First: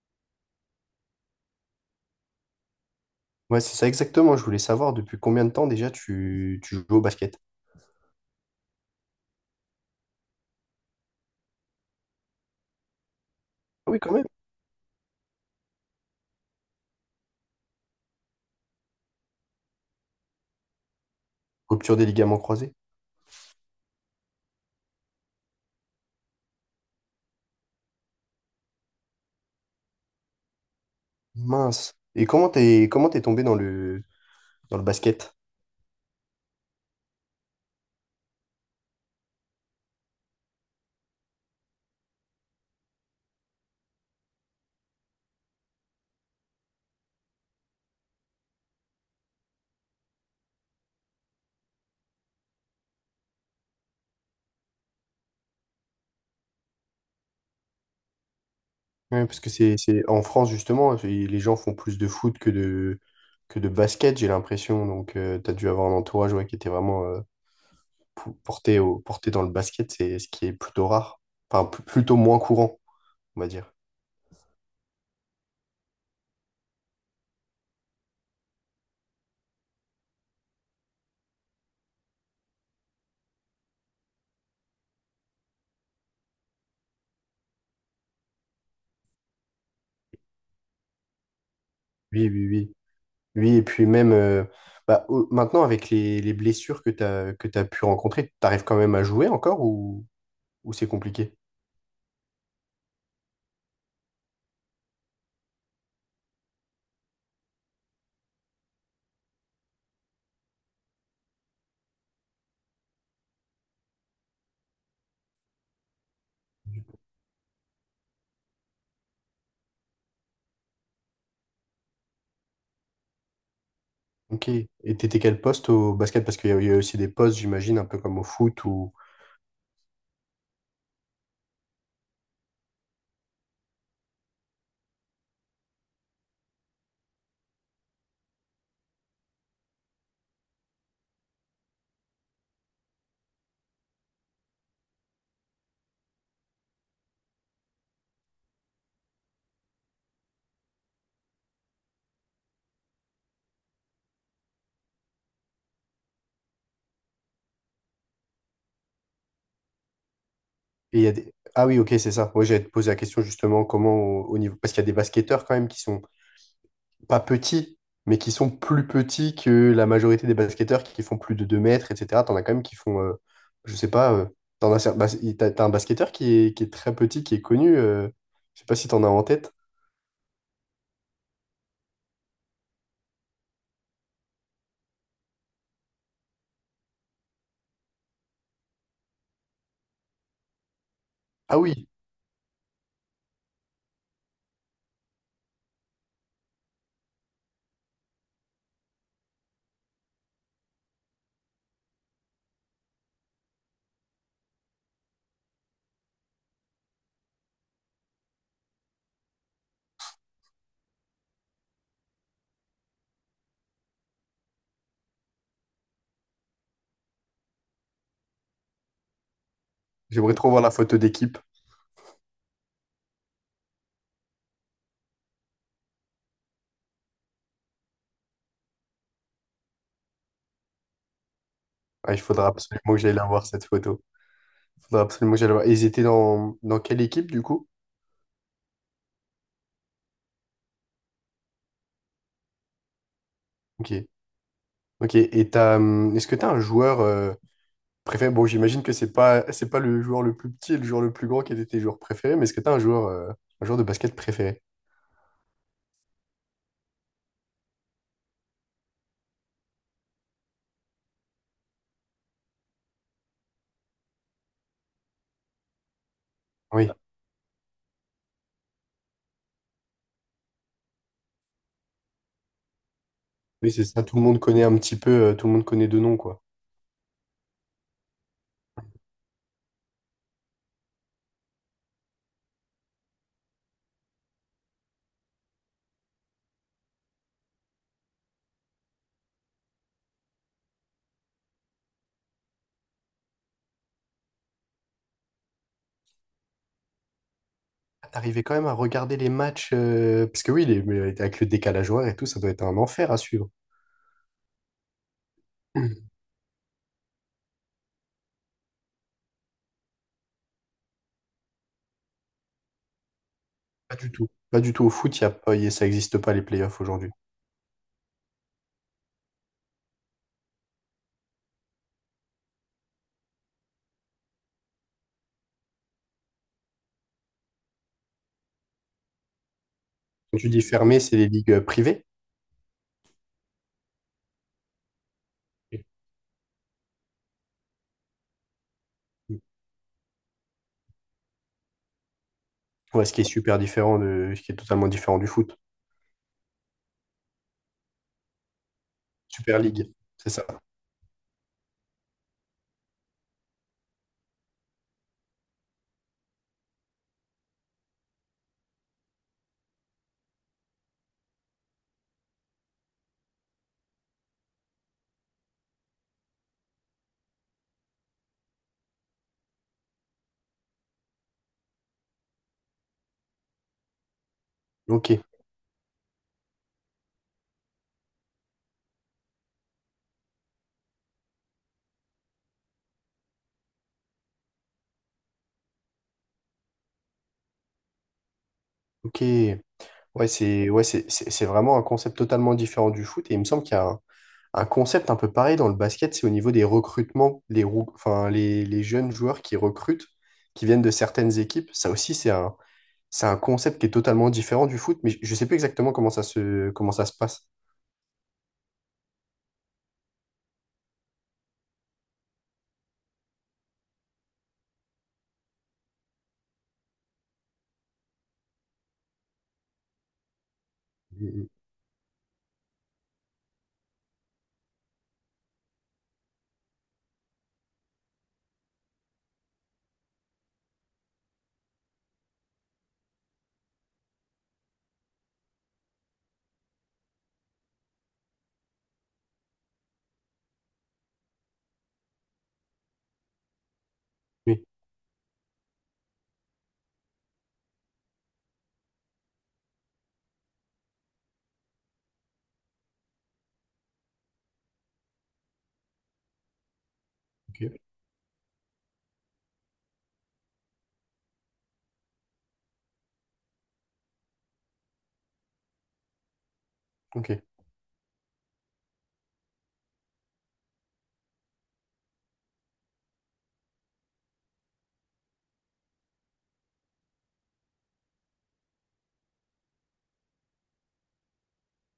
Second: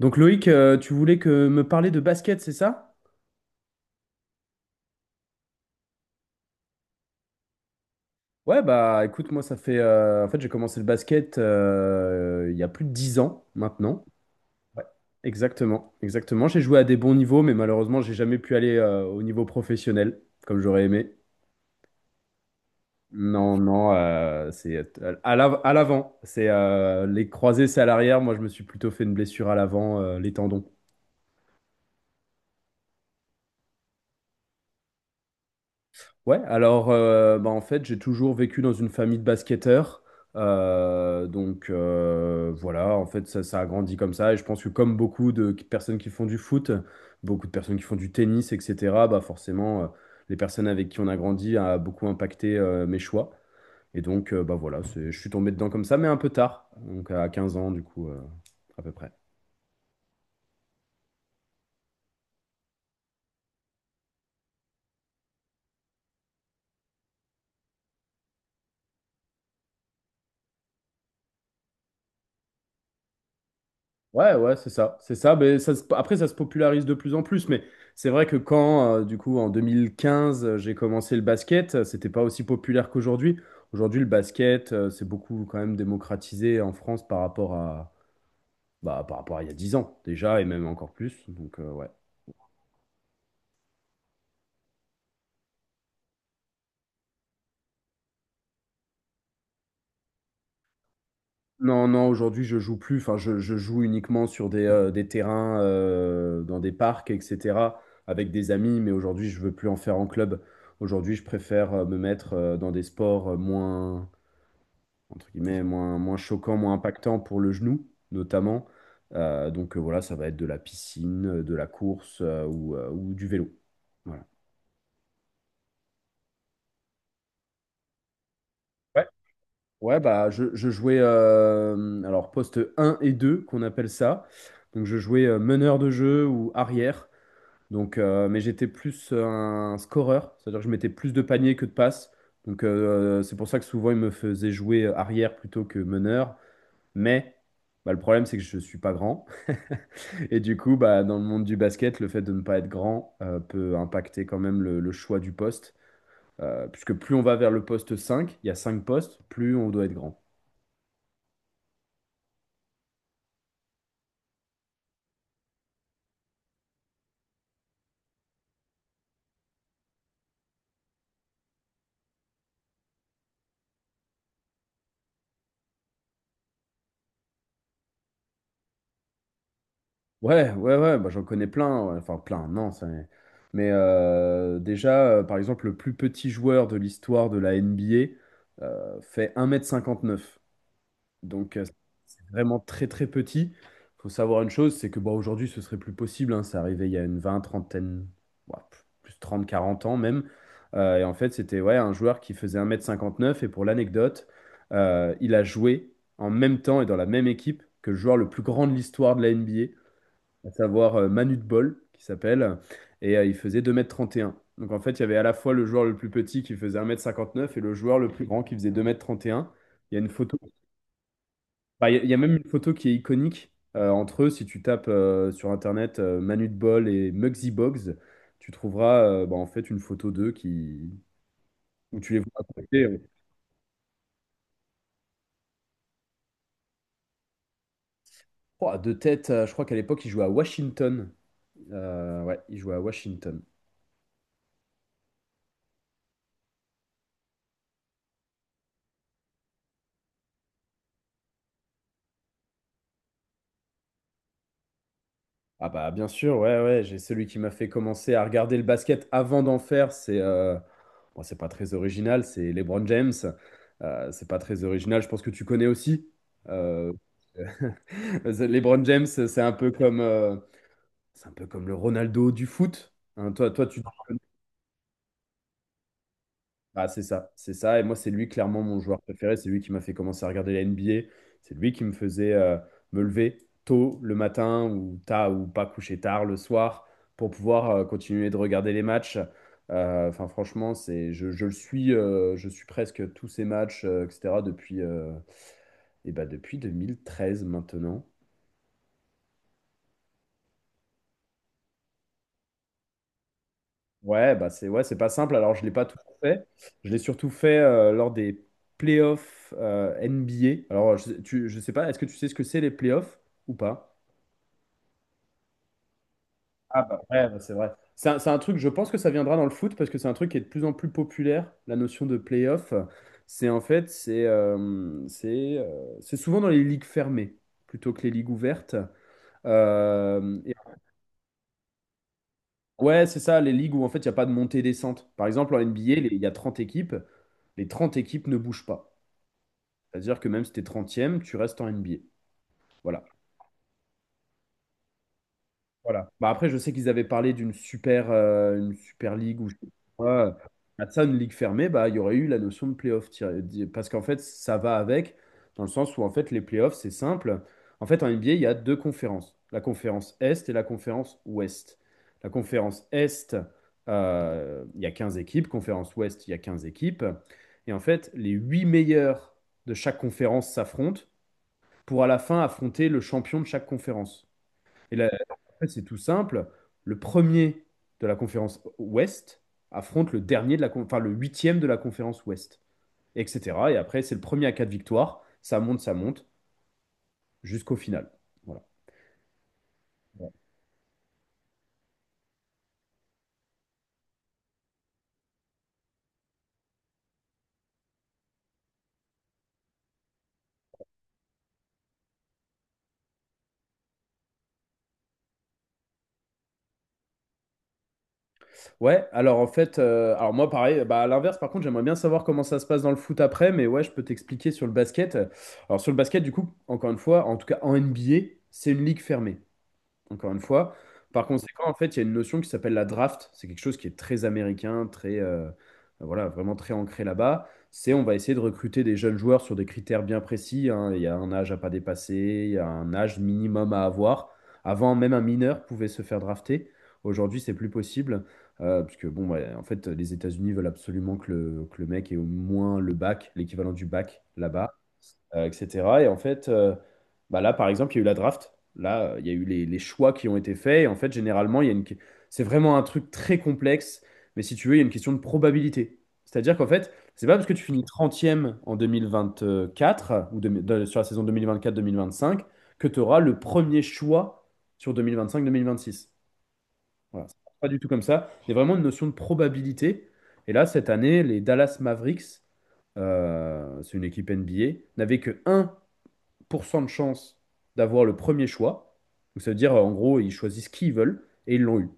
Donc Loïc, tu voulais que me parler de basket, c'est ça? Ouais, c'est ça exactement. Je voulais savoir depuis combien de temps déjà tu joues au basket. Ouais, bah écoute, moi en fait, j'ai commencé le basket il y a plus de 10 ans Ah oui, maintenant. quand même. Ouais. Exactement, exactement. J'ai joué à des bons niveaux, mais malheureusement, j'ai jamais pu aller au niveau professionnel, comme j'aurais aimé. Rupture des ligaments croisés. Non, non, c'est à l'avant. C'est les croisés, c'est à l'arrière. Moi, je me suis plutôt fait une blessure à l'avant, les tendons. Mince. Et comment t'es tombé dans le basket? Ouais, alors bah, en fait, j'ai toujours vécu dans une famille de basketteurs. Voilà, en fait, ça a grandi comme ça. Et je pense que comme beaucoup de personnes qui font du foot, beaucoup de personnes qui font du tennis, etc., bah forcément, les personnes avec qui on a grandi a beaucoup impacté mes choix. Et donc, bah voilà, je suis tombé dedans comme ça, mais un peu tard, donc à 15 ans, du coup, à peu près. Ouais, parce que c'est en France justement, les gens font plus de foot que de basket, j'ai l'impression. Donc tu t'as dû avoir un entourage, ouais, qui était vraiment, porté au porté dans le basket, c'est ce qui est plutôt rare. Enfin, plutôt moins courant, on va dire. Ouais, ouais, c'est ça, c'est ça. Mais après, ça se popularise de plus en plus. Mais c'est vrai que quand, du coup, en 2015, j'ai commencé le basket, c'était pas aussi populaire qu'aujourd'hui. Aujourd'hui, le basket, c'est beaucoup quand même démocratisé en France par rapport à, bah, par rapport à il y a 10 ans déjà, et même encore plus. Donc, ouais. Oui, oui, oui. Oui, et puis même, bah, maintenant, avec les blessures que tu as pu rencontrer, tu arrives quand même à jouer encore, ou c'est compliqué? Non, non, aujourd'hui, je joue plus. Enfin, je joue uniquement sur des terrains, dans des parcs, etc., avec des amis. Mais aujourd'hui, je veux plus en faire en club. Aujourd'hui, je préfère me mettre dans des sports moins entre guillemets, moins, moins choquant, moins impactant pour le genou, notamment. Voilà, ça va être de la piscine, de la course ou du vélo. Voilà. Ok. Et t'étais quel poste au basket? Parce qu'il y a aussi des postes, j'imagine, un peu comme au foot ou. Ouais. Ouais, bah je jouais alors poste un et 2 qu'on appelle ça. Donc je jouais meneur de jeu ou arrière. Donc mais j'étais plus un scoreur c'est-à-dire que je mettais plus de paniers que de passes. Donc c'est pour ça que souvent ils me faisaient jouer arrière plutôt que meneur. Mais bah, le problème, c'est que je ne suis pas grand. Et du coup, bah, dans le monde du basket, le fait de ne pas être grand peut impacter quand même le choix du poste. Puisque plus on va vers le poste cinq, il y a 5 postes, plus on doit être grand. Et il y a des... Ah oui, ok, c'est ça. Moi, j'allais te poser la question justement comment au, au niveau. Parce qu'il y a des basketteurs quand même qui sont pas petits, mais qui sont plus petits que la majorité des basketteurs qui font plus de 2 mètres, etc. T'en as quand même qui font, je sais pas, t'en as, cer- bas- t'as un basketteur qui est très petit, qui est connu, je sais pas si t'en as en tête. Ouais, ouais, ouais, bah, j'en connais plein. Ouais. Enfin, plein, non. Mais déjà, par exemple, le plus petit joueur de l'histoire de la NBA fait 1,59 m. Donc, Ah oui, c'est vraiment très, très petit. Il faut savoir une chose, c'est que bon, aujourd'hui, ce serait plus possible. Hein. C'est arrivé il y a une trentaine, ouais, plus 30 40 ans même. Et en fait, c'était ouais, un joueur qui faisait 1,59 m. Et pour l'anecdote, il a joué en même temps et dans la même équipe que le joueur le plus grand de l'histoire de la NBA, à savoir Manute Bol qui s'appelle. Et il faisait 2,31 m. Donc en fait, il y avait à la fois le joueur le plus petit qui faisait 1,59 m et le joueur le plus grand qui faisait 2,31 m. Il y a une j'aimerais photo. trop voir la photo d'équipe. Bah, il y a même une photo qui est iconique entre eux. Si tu tapes sur Internet Manute Bol et Muggsy Bogues, tu trouveras bah, en fait une photo d'eux qui où tu Ah, les il vois à faudra côté. absolument que j'aille la voir, cette photo. Il faudra absolument que j'aille la voir. Et ils étaient dans, dans quelle équipe, du coup? Oh, de tête, je crois qu'à l'époque, ils jouaient à Washington. Ouais, ils jouaient à Washington. Ok. Ok. Et t'as, est-ce que t'as un joueur, préféré? Bon, j'imagine que c'est pas le joueur le plus petit et le joueur le plus grand qui était tes joueurs préférés, mais est-ce que t'as un joueur de basket préféré? Ah bah bien sûr, ouais, ouais, j'ai celui qui m'a fait commencer à regarder le basket avant d'en faire, bon, c'est pas très original, c'est LeBron James. C'est pas très original, je pense que tu connais aussi. Euh, Oui, LeBron James, c'est un peu comme le Ronaldo du foot. Hein, toi, oui, tu. c'est ça. Tout le monde connaît un petit peu, tout le monde connaît de nom, quoi. Ah, c'est ça, c'est ça. Et moi, c'est lui clairement mon joueur préféré. C'est lui qui m'a fait commencer à regarder la NBA. C'est lui qui me faisait me lever tôt le matin ou tard ou pas coucher tard le soir pour pouvoir continuer de regarder les matchs. Enfin, franchement, je le suis, je suis presque tous ces matchs, etc. depuis, eh ben, depuis 2013 maintenant. Ah, t'arrivais quand même à regarder les matchs, parce que oui, les, mais avec le décalage horaire et tout, ça doit être un enfer à suivre. Ouais, bah c'est ouais, c'est pas simple. Alors, je l'ai pas tout Hmm. fait. Je l'ai surtout fait lors des playoffs NBA. Alors, je sais pas, est-ce que tu sais ce que c'est les playoffs ou pas? Pas du tout. Pas du tout. Au foot, y a pas, ça n'existe pas, les playoffs Ah bah aujourd'hui. ouais, bah, c'est vrai. C'est un truc, je pense que ça viendra dans le foot parce que c'est un truc qui est de plus en plus populaire, la notion de playoff. C'est en fait, c'est souvent dans les ligues fermées plutôt que les ligues ouvertes. Quand Euh, tu dis fermé, c'est les ligues, privées. Ouais, c'est ça, les ligues où en fait il n'y a pas de montée-descente. Par exemple, en Hmm. NBA, il y a 30 équipes, les 30 équipes ne bougent pas. C'est-à-dire que même si tu es 30, tu restes en NBA. Voilà. Ouais, ce qui est super ce qui est totalement différent du foot. Voilà. Bah après, je sais qu'ils avaient parlé d'une une super ligue ou je Super sais pas League, c'est quoi. ça. À ça, une ligue fermée, bah, il y aurait eu la notion de playoff. Parce qu'en fait, ça va avec, dans le sens où en fait, les playoffs, c'est simple. En fait, en NBA, il y a deux conférences, la conférence Est et la conférence Ouest. La conférence Est, il y a 15 équipes. Conférence Ouest, il y a 15 équipes. Et en fait, les huit meilleurs de chaque conférence s'affrontent pour à la fin affronter le champion de chaque conférence. Et là, Ok, en fait, c'est tout simple. Le premier de la conférence Ouest affronte le dernier de enfin, le huitième de la conférence Ouest, etc. Et après, c'est le premier à quatre victoires. Ça monte, jusqu'au final. Voilà. ok. Ouais, c'est vraiment un concept totalement différent du foot. Et il me semble qu'il y a un concept un peu pareil dans le basket, c'est au niveau des recrutements, enfin, les jeunes joueurs qui recrutent, qui viennent de certaines équipes. Ça aussi, c'est un concept qui est totalement différent du foot, mais je ne sais plus exactement comment ça se passe. Ouais, alors en fait, alors moi pareil, bah à l'inverse, par contre, j'aimerais bien savoir comment ça se passe dans le foot après, mais ouais, je peux t'expliquer sur le basket. Alors sur le basket, du coup, encore une fois, en tout cas en NBA, c'est une ligue fermée. Encore une fois. Par Mm. conséquent, en fait, il y a une notion qui s'appelle la draft. C'est quelque chose qui est très américain, voilà, vraiment très ancré là-bas. C'est on va essayer de recruter des jeunes joueurs sur des critères bien précis. Hein. Il y a un âge à pas dépasser, il y a un âge minimum à avoir. Avant, même un mineur pouvait se faire drafter. Aujourd'hui, c'est plus possible. Parce que, bon, ouais, en fait, les États-Unis veulent absolument que que le mec ait au moins le bac, l'équivalent du bac Oui, là-bas etc. Et en fait, bah là, par exemple, il y a eu la draft. Là, il y a eu les choix qui ont été faits. Et en fait, généralement, il y a une c'est vraiment un truc très complexe. Mais si tu veux, il y a une question de probabilité. C'est-à-dire qu'en fait, c'est pas parce que tu ok. finis trentième en 2024 ou sur la saison deux deux mille vingt-quatre-deux mille vingt quatre vingt cinq que tu auras le premier choix sur deux deux mille vingt-cinq-deux mille vingt cinq vingt six. Voilà, c'est Ok. pas du tout comme ça. Il y a vraiment une notion de probabilité. Et là, cette année, les Dallas Mavericks, c'est une équipe NBA, n'avaient que 1% de chance d'avoir le premier choix. Donc ça veut dire, en gros, ils choisissent qui ils veulent et ils l'ont eu.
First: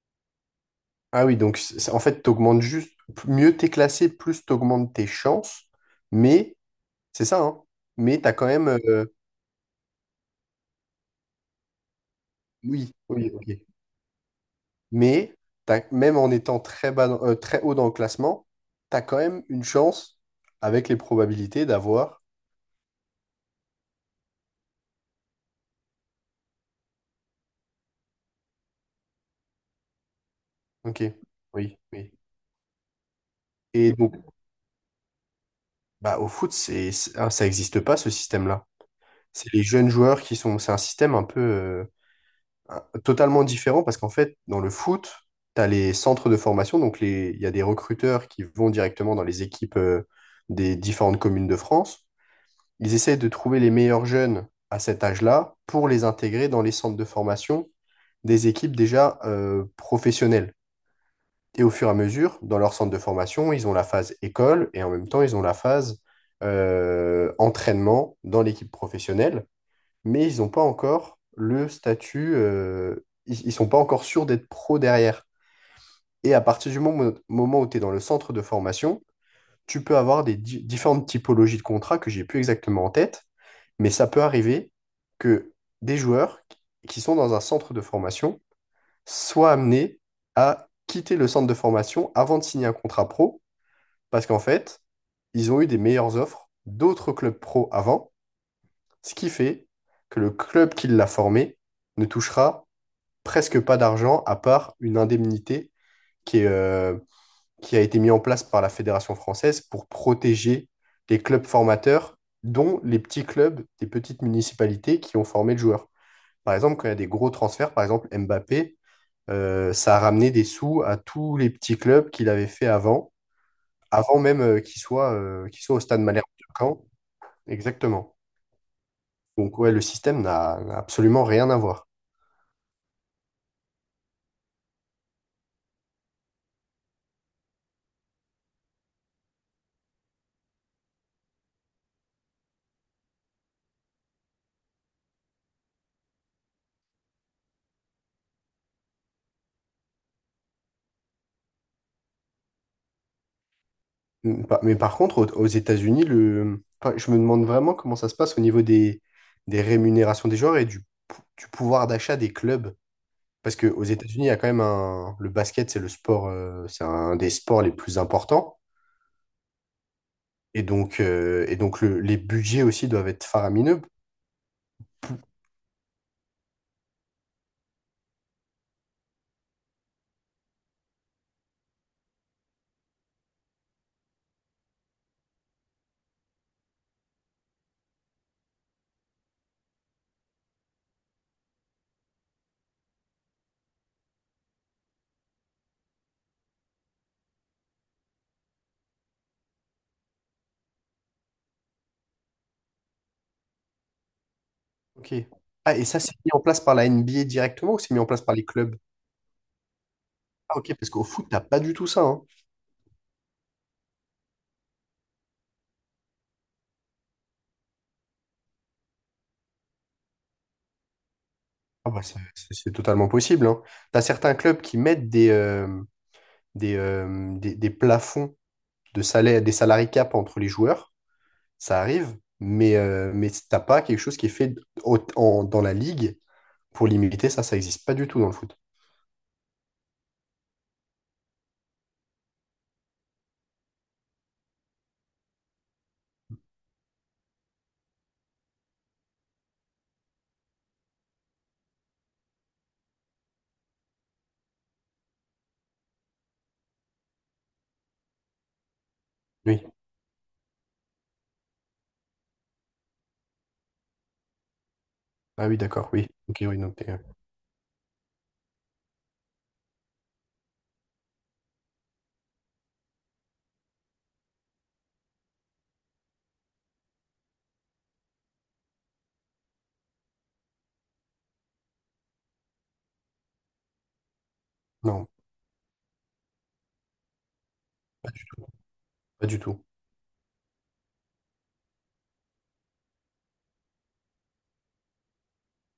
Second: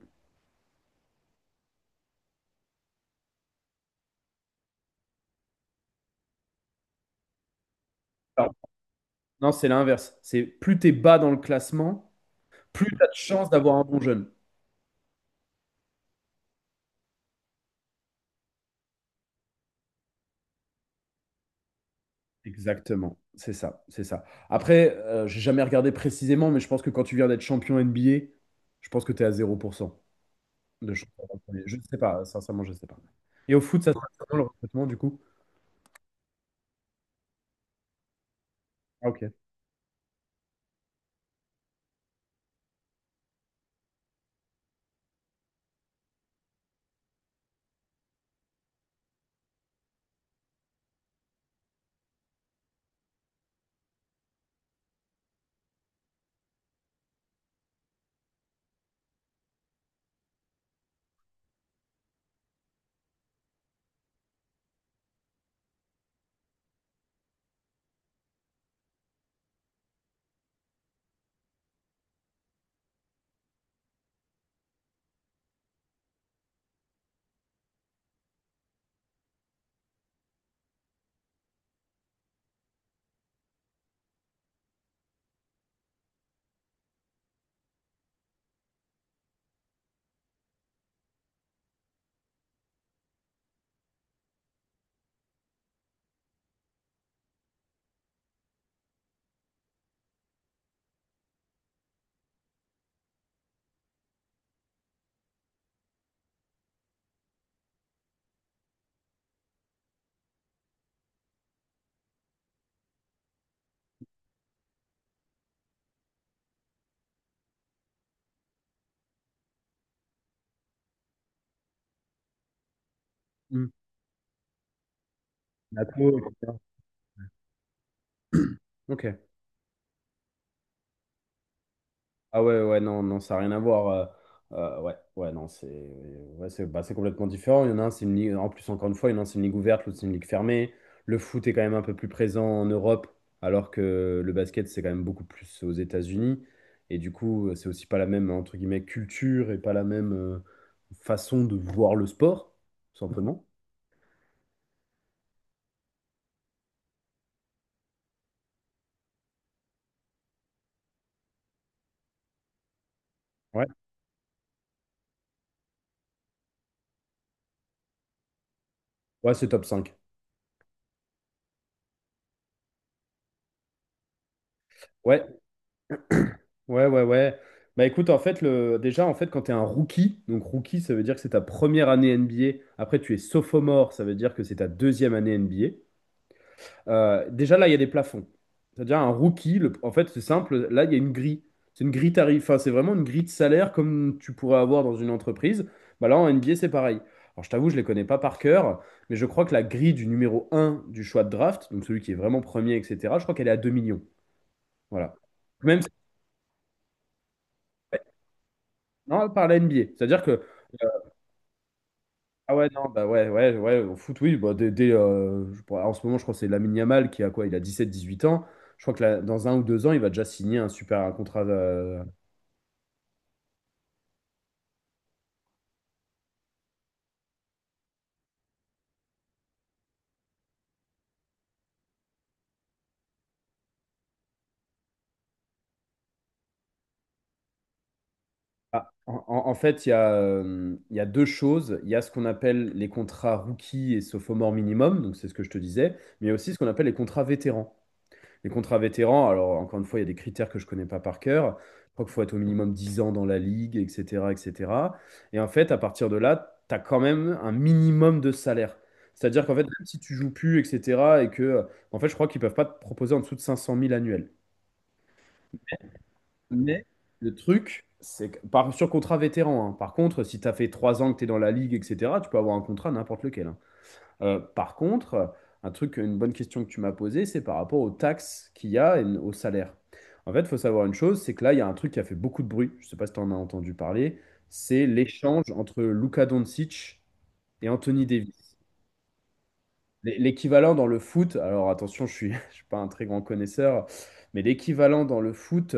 Ah oui, donc en fait, tu juste, mieux t'es classé, plus tu tes chances, mais c'est ça, hein, mais t'as quand Alors, même... non, c'est l'inverse. C'est plus t'es bas dans le classement, plus oui, t'as de oui, chance ok. d'avoir un bon jeune. Mais même en étant très haut dans le classement, tu as quand même une chance avec les probabilités d'avoir. Exactement. C'est ça, c'est ça. Après, j'ai jamais regardé précisément, mais je pense que quand tu viens d'être champion NBA, je pense que tu es à 0% de Ok, chance. D'avoir le premier. Je oui, ne sais oui. pas, sincèrement, je ne sais pas. Et au foot, ça Et se passe donc, comment le recrutement du coup? bah, au foot, ah, ça n'existe pas, ce système-là. Ah, ok. C'est les jeunes joueurs qui sont. C'est un système un peu, totalement différent parce qu'en fait, dans le foot, tu as les centres de formation. Donc, les, il y a des recruteurs qui vont directement dans les équipes, des différentes communes de France. Ils essaient de trouver les meilleurs jeunes à cet âge-là pour les intégrer dans les centres de formation des équipes déjà, professionnelles. Et au fur et à mesure, dans leur centre de formation, ils ont la phase école et en même temps, ils ont la phase, entraînement dans l'équipe professionnelle, mais ils n'ont pas encore le statut, ils ne sont pas encore sûrs d'être pro derrière. Et à partir du moment où tu es dans le centre de formation, tu peux avoir des différentes typologies de contrats que j'ai plus exactement en tête, mais ça peut arriver que des joueurs qui sont dans un centre de formation soient amenés à quitter le centre de formation avant de signer un contrat pro, parce qu'en fait, ils ont eu des meilleures offres d'autres clubs pro avant, ce qui fait que le club qui l'a formé ne touchera presque pas d'argent, à part une indemnité qui est, qui a été mis en place par la Fédération française pour protéger les clubs formateurs, dont les petits clubs des petites municipalités qui ont formé le joueur. Par exemple, quand il y a des gros transferts, par exemple Mbappé, ça a ramené des sous à tous les petits clubs qu'il avait fait avant, Hmm. avant même, qu'il soit au stade Nato, Malherbe de etc. Caen. Exactement. Ok. Donc ouais, le système n'a absolument rien à voir. Ah ouais, ouais, non, non, ça n'a rien à voir. Ouais, ouais, non, c'est ouais, c'est bah, c'est complètement différent. Il y en a un, c'est une ligue, en plus, encore une fois, Il y en a un, c'est une ligue ouverte, l'autre, c'est une ligue fermée. Le foot est quand même un peu plus présent en Europe, alors que le basket, c'est quand même beaucoup plus aux États-Unis. Et du coup, c'est aussi pas la même, entre guillemets, culture et pas la même façon de voir le sport, tout simplement. Mm. Mais par contre, aux États-Unis, le... enfin, je me demande vraiment comment ça se passe au niveau des rémunérations des joueurs et du, du pouvoir d'achat des clubs. Parce Ouais, qu'aux États-Unis, il y a quand même un... Le basket, c'est le sport, c'est un des sports les plus importants. ouais, c'est top cinq. Et donc les budgets aussi doivent être faramineux. Ouais, ouais, ouais, ouais. Bah écoute, en fait, déjà, en fait, quand tu es un rookie, donc rookie, ça veut dire que c'est ta première année NBA. Après, tu es sophomore, ça veut dire que c'est ta deuxième année NBA. Déjà, là, il y a des plafonds. C'est-à-dire, un rookie, en fait, c'est simple, là, il y a une grille. C'est une grille tarif. Enfin, c'est vraiment une grille de salaire comme tu pourrais avoir dans une entreprise. Bah là, en NBA, c'est pareil. Alors, je t'avoue, je les connais pas par cœur, mais je crois que la grille du numéro un du choix de draft, donc celui qui est vraiment premier, etc., je crois qu'elle est à 2 millions. Voilà. Ok. Ah, Même et si- ça, c'est mis en place par la NBA directement ou c'est mis en place par les clubs? Non, par la NBA. C'est-à-dire que Ah, ok, parce qu'au foot, t'as pas du tout ça, hein. ah ouais, non, bah ouais, ouais, ouais, au foot, oui. Bah, dès, en ce moment, je crois que c'est Lamine Yamal qui a quoi? Il a 17 18 ans. Je crois que là, dans 1 ou 2 ans, il va déjà signer un super un contrat. Ah, bah, c'est totalement possible, hein. T'as certains clubs qui mettent des, des plafonds de salaire, des salary cap entre les joueurs, ça arrive, mais t'as pas quelque chose qui est fait dans la ligue pour limiter ça, ça existe pas du tout dans le foot. En fait, il y a deux choses. Il y a ce qu'on appelle les contrats rookies et sophomore minimum, donc c'est ce que je te disais, mais il y a aussi ce qu'on appelle les contrats vétérans. Les contrats vétérans, alors encore une fois, il y a des critères que je connais pas par cœur. Je crois qu'il faut être au minimum 10 ans dans la ligue, etc., etc. Et cetera. Et en fait, à partir de là, tu as quand même un minimum de salaire. C'est-à-dire qu'en fait, Oui. même si tu joues plus, etc., et que, en fait, je crois qu'ils peuvent pas te proposer en dessous de 500 000 annuels. Ah oui, d'accord, oui. Ok, oui, Mais le truc, c'est que, par, sur contrat vétéran, hein. Par contre, si tu as fait 3 ans que tu es dans la ligue, etc., tu peux avoir un contrat n'importe lequel, hein. Par contre, un truc, une bonne question que tu m'as posée, c'est par rapport aux taxes qu'il y a et au salaire. En fait, il faut savoir une chose, c'est que là, il y a un truc qui a fait beaucoup de bruit, je ne sais pas si tu en as entendu parler, c'est non, l'échange entre Luka Doncic et Anthony pas du tout. Davis. Pas du tout. L'équivalent dans le foot, alors attention, je suis, je suis pas un très grand connaisseur, mais l'équivalent dans le foot,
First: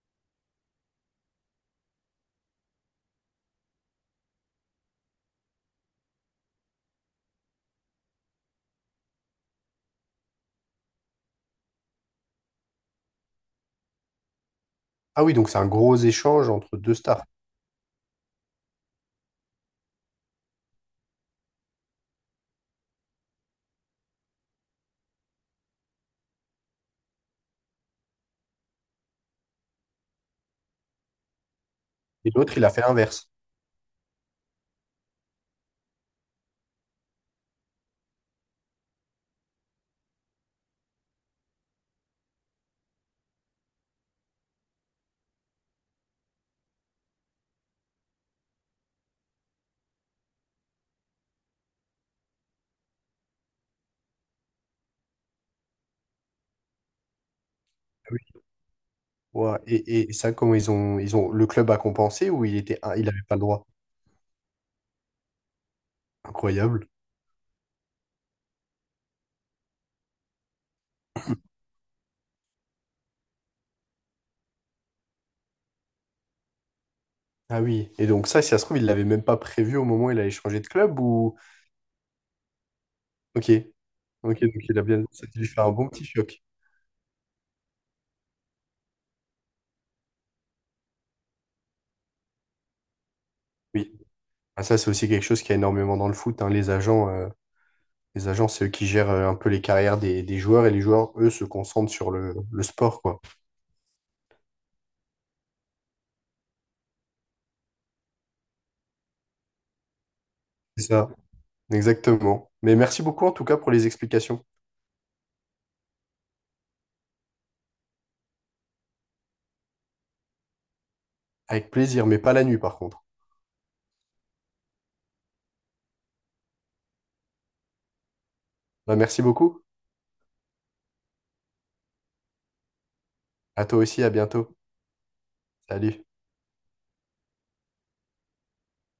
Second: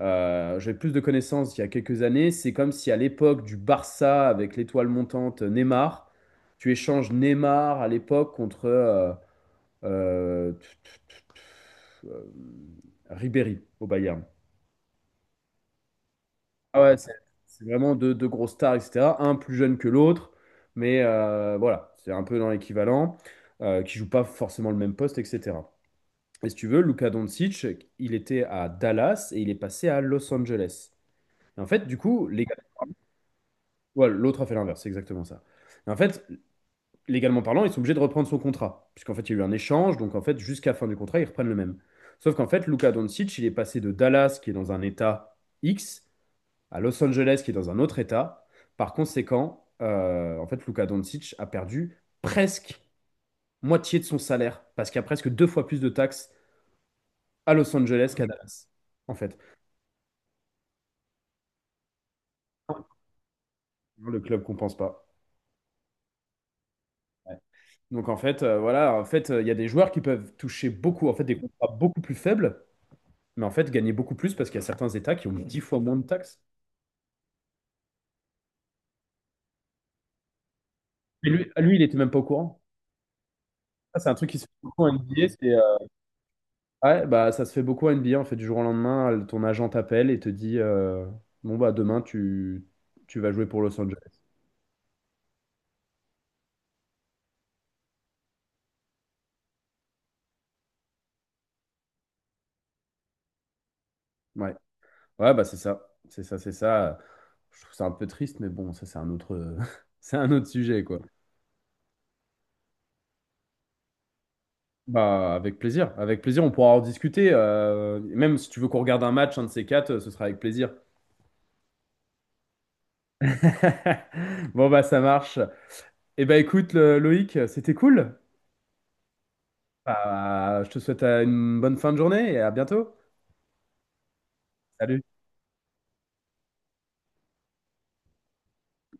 j'avais plus de connaissances il y a quelques années, c'est comme si à l'époque du Barça avec l'étoile montante Neymar, tu échanges Neymar à l'époque contre... euh, tu- tu- tu- euh, Ribéry au Bayern. Ah oui, donc c'est un gros échange entre Ah deux ouais, c'est stars. c'est vraiment deux grosses stars, etc. Un plus jeune que l'autre, mais voilà, c'est un peu dans l'équivalent, qui joue pas forcément le même poste, etc. Et si tu veux, Luka Doncic, il était à Dallas et il est passé à Los Angeles. Et en fait, du coup, Et les l'autre, gars, il a fait inverse. ouais, l'autre a fait l'inverse, c'est exactement ça. Et en fait, légalement parlant, ils sont obligés de reprendre son contrat. Puisqu'en fait, il y a eu un échange, donc en fait, jusqu'à la fin du contrat, ils reprennent le même. Sauf qu'en fait, Luka Doncic, il est passé de Dallas, qui est dans un état X, à Los Angeles, qui est dans un autre état. Par conséquent, en fait, Luka Doncic a perdu presque moitié de son salaire, parce qu'il y a presque deux fois plus de taxes à Los Ah Angeles qu'à oui. Dallas, en fait. Ouah, et, et ça, comment ils ont, le club a compensé ou il était, il avait pas le droit? Le club compense pas. Incroyable. Ouais. Donc en fait, voilà, en fait, il y a des joueurs qui peuvent toucher beaucoup, en fait, des contrats beaucoup plus faibles, mais en fait, gagner beaucoup plus parce qu'il y a certains États qui ont 10 fois moins de taxes. Ah oui. Et donc ça, si ça se trouve, il l'avait même pas prévu au moment où il allait changer de club Et ou. lui, il était même pas au courant. Ok, Ça, c'est un truc qui ok, se fait donc il a beaucoup en bien, ça NBA. a dû C'est, faire un bon petit choc. ouais, bah, ça se fait beaucoup en NBA. En fait, du jour au lendemain, ton agent t'appelle et te dit bon, bah, demain, tu vas jouer pour Los Oui. Angeles. Ah, ça c'est aussi quelque chose qu'il y a énormément dans le foot, hein. Les agents, c'est eux qui gèrent, un peu les carrières des joueurs, et les joueurs, eux, se concentrent sur le sport, quoi. Ouais, ouais bah, c'est ça. C'est ça, c'est ça. Je trouve ça un peu triste, mais bon, ça, c'est un autre, c'est un autre sujet, C'est quoi. ça, exactement. Mais merci beaucoup en tout cas pour les explications. Bah, avec plaisir. Avec plaisir, on pourra en discuter. Même si tu veux qu'on regarde un match, un de ces quatre, ce sera avec plaisir. Avec plaisir, mais pas la nuit par contre. Bon, bah, ça marche. Eh ben écoute, Loïc, c'était cool. Bah, merci beaucoup. Bah, je te souhaite une bonne fin de journée et à bientôt. À toi aussi, à bientôt. Salut. Salut.